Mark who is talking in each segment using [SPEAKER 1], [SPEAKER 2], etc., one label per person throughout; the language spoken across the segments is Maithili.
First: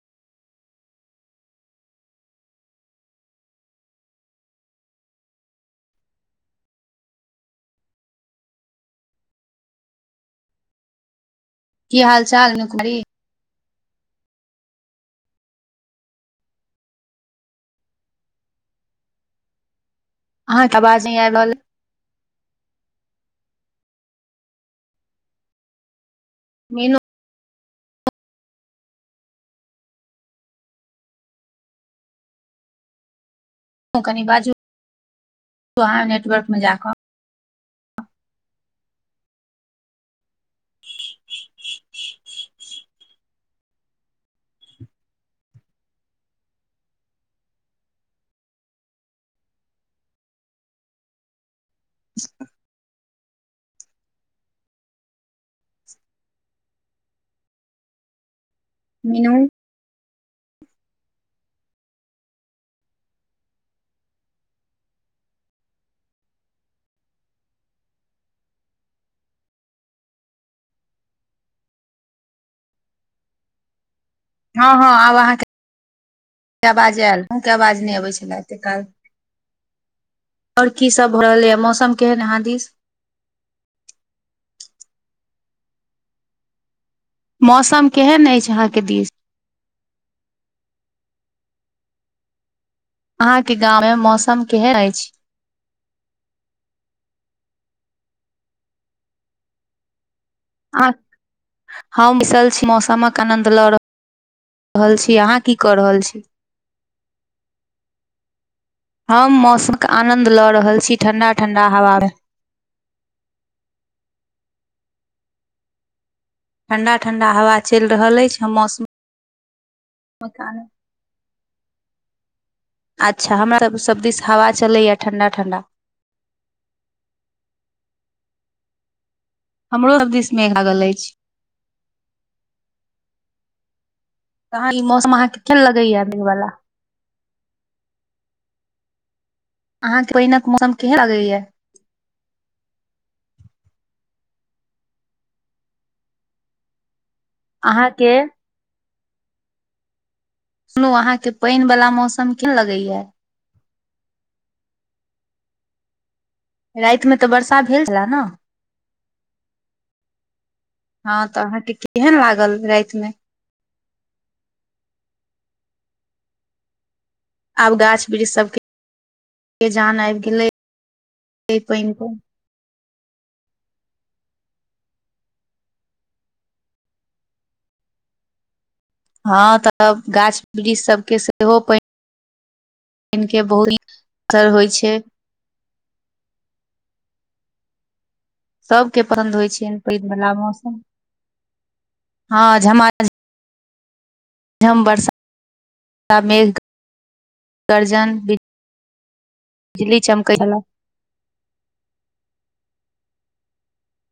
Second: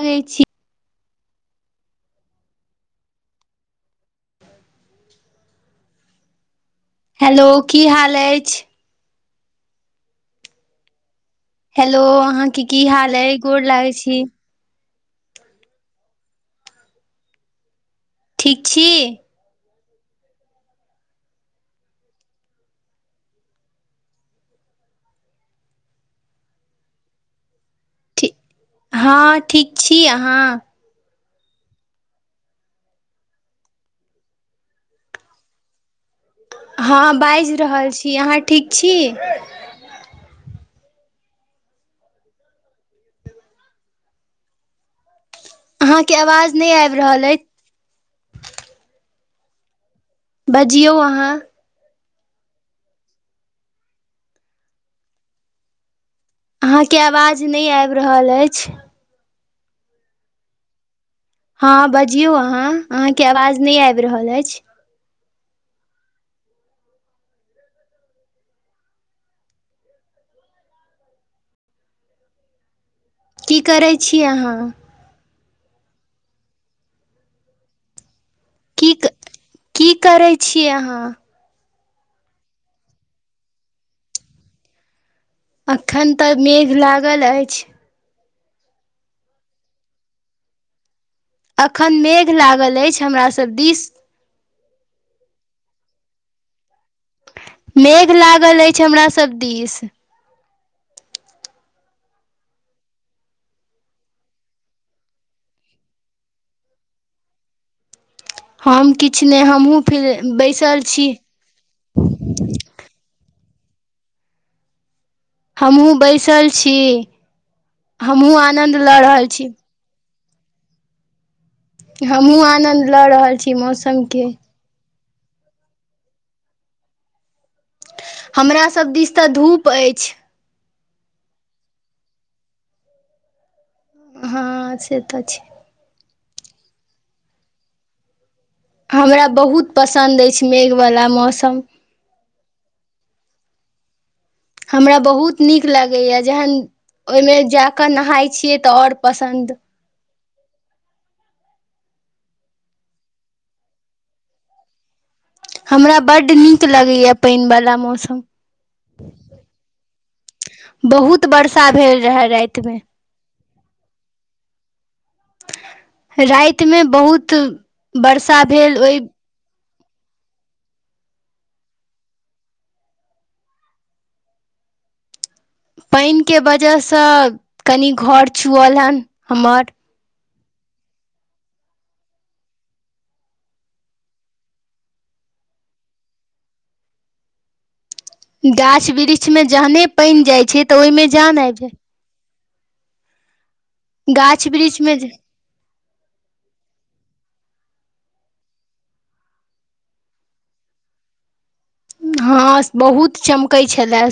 [SPEAKER 1] कहै छी। हेलो की हाल ऐछ? हेलो
[SPEAKER 2] की हाल
[SPEAKER 1] अहां
[SPEAKER 2] चाल
[SPEAKER 1] के
[SPEAKER 2] मीनू
[SPEAKER 1] की
[SPEAKER 2] कुमारी
[SPEAKER 1] हाल अय, गोर लागे छी। ठीक छी?
[SPEAKER 2] अहां के अवाज नै आएब रहल। मीनू।
[SPEAKER 1] हाँ ठीक छी अहाँ?
[SPEAKER 2] अहों कनि बाजू अहाँ नेटवर्क मे जा क।
[SPEAKER 1] हाँ बाएज रहल छी, अहाँ ठीक छी?
[SPEAKER 2] [inaudible]
[SPEAKER 1] अहाँ के अवाज नै आएब रहल अय। बजियौ अहाँ। अहाँके अवाज नै आएब रहल ऐछ।
[SPEAKER 2] मीनू।
[SPEAKER 1] हां बजियौ अहाँ, अहाँ के अवाज नै आएब रहल ऐछ। की करै छी अहाँ
[SPEAKER 2] हां-हां आब अहाँके अवाज आएल, अहूँ के अवाज नै अबै छलाए। ते काल
[SPEAKER 1] की की करै छी
[SPEAKER 2] और की
[SPEAKER 1] अहाँ
[SPEAKER 2] सब भ रहलै या मौसम केहेन अहाँ दिस।
[SPEAKER 1] अखन तऽ मेघ लाग
[SPEAKER 2] मौसम केहेन एछ अहाँ के दिस?
[SPEAKER 1] अखन मेघ लागल एछ।
[SPEAKER 2] अहाँ के गाँव मे मौसम केहेन एछ?
[SPEAKER 1] मेघ लागल एछ हमरा सब दिस।
[SPEAKER 2] आ हम बैसल छी मौसमक आनंद ल र हल छी, अहाँ की कऽ रहल छी?
[SPEAKER 1] किछु
[SPEAKER 2] हम
[SPEAKER 1] नहि हमहूँ
[SPEAKER 2] मौसम के
[SPEAKER 1] फिर
[SPEAKER 2] आनंद लऽ
[SPEAKER 1] बैसल
[SPEAKER 2] रहल छी ठंडा-ठंडा हवा मे।
[SPEAKER 1] हमहु बैसल छी,
[SPEAKER 2] ठंडा ठंडा हवा चलि रहल
[SPEAKER 1] हमहु आनंद लऽ रहल छी।
[SPEAKER 2] मकान मे
[SPEAKER 1] हमहु आनन्द लऽ
[SPEAKER 2] अच्छा
[SPEAKER 1] रहल छी
[SPEAKER 2] हमरा सब सब
[SPEAKER 1] मौसम
[SPEAKER 2] दिस
[SPEAKER 1] के।
[SPEAKER 2] हवा चलैया ठंडा-ठंडा।
[SPEAKER 1] हमरा सब दिस ते धूप
[SPEAKER 2] हमरो सब
[SPEAKER 1] अछि
[SPEAKER 2] दिस मेघ लागल ऐछ। अहाँ
[SPEAKER 1] हँ
[SPEAKER 2] ई
[SPEAKER 1] से
[SPEAKER 2] मौसम
[SPEAKER 1] तऽ
[SPEAKER 2] अहाँ के
[SPEAKER 1] छै
[SPEAKER 2] केहेन लगैया अभी वला?
[SPEAKER 1] हमरा बहुत
[SPEAKER 2] अहाँके
[SPEAKER 1] पसन्द एछ
[SPEAKER 2] पानिक
[SPEAKER 1] मेघ
[SPEAKER 2] मौसम केहन
[SPEAKER 1] वला
[SPEAKER 2] लगैया
[SPEAKER 1] मौसम। हमरा बहुत नीक लागैये जखन ओय मे जाकै
[SPEAKER 2] अहाँके
[SPEAKER 1] नहाय छियै तै और पसन्द
[SPEAKER 2] सुनू अहा के पैन वला मौसम कहेन लगैये?
[SPEAKER 1] हमरा बड् नीक
[SPEAKER 2] राति
[SPEAKER 1] लगैये
[SPEAKER 2] मे तऽ
[SPEAKER 1] पैन
[SPEAKER 2] वर्षा
[SPEAKER 1] वला
[SPEAKER 2] भेल छले ने
[SPEAKER 1] मौसम। बहुत
[SPEAKER 2] हँ तऽ
[SPEAKER 1] वर्षा
[SPEAKER 2] अहाँके
[SPEAKER 1] भेल
[SPEAKER 2] केहन
[SPEAKER 1] रहै
[SPEAKER 2] लागल
[SPEAKER 1] राति मे। राति मे बहुत वर्षा भेल ओहि
[SPEAKER 2] के जान आबि गेलै पानि के
[SPEAKER 1] पानि के वजह से कनि घर चुअलैन।
[SPEAKER 2] हँ तऽ गाछ वृक्ष सभके सेहो पानि। [unintelligible] असर होइ छै।
[SPEAKER 1] गाछ
[SPEAKER 2] सबके पसन्द
[SPEAKER 1] वृक्षमे
[SPEAKER 2] होइ छै
[SPEAKER 1] जहने
[SPEAKER 2] पानि
[SPEAKER 1] पैन
[SPEAKER 2] वाला
[SPEAKER 1] जाइ छै त ओय मे जान आएब जाय
[SPEAKER 2] हां झमाझम
[SPEAKER 1] गा
[SPEAKER 2] झम बर्षा मेघ गर्जन बि [unintelligible] बिजली चमकै वला
[SPEAKER 1] हँ बहुत चमकैत छले।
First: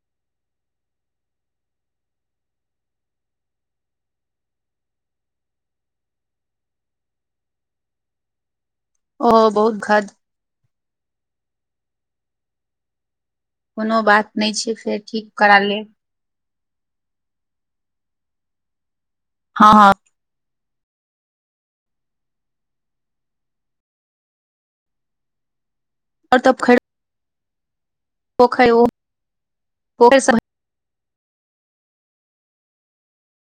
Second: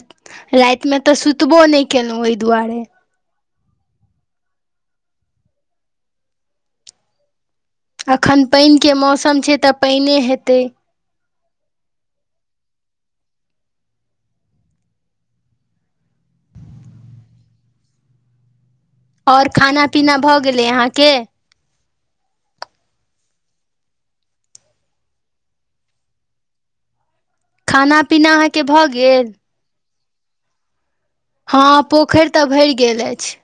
[SPEAKER 1] रातिमे तऽ सुतबो नहि केलहुँ ओहि दुआरे। अखन पानिके मौसम
[SPEAKER 2] ओहो
[SPEAKER 1] छै तऽ
[SPEAKER 2] बहुत
[SPEAKER 1] पानिये हेतै।
[SPEAKER 2] कोनो बात नहि छै, फेर ठीक करा लेब।
[SPEAKER 1] और
[SPEAKER 2] हँ हँ
[SPEAKER 1] खाना पीना भए गेलै अहाँके।
[SPEAKER 2] आओ तब खर [unintelligible]
[SPEAKER 1] खाना पीना अहाँके भऽ गेल।
[SPEAKER 2] ओ [unintelligible]
[SPEAKER 1] हँ पोखरि तऽ भरि गेल अछि।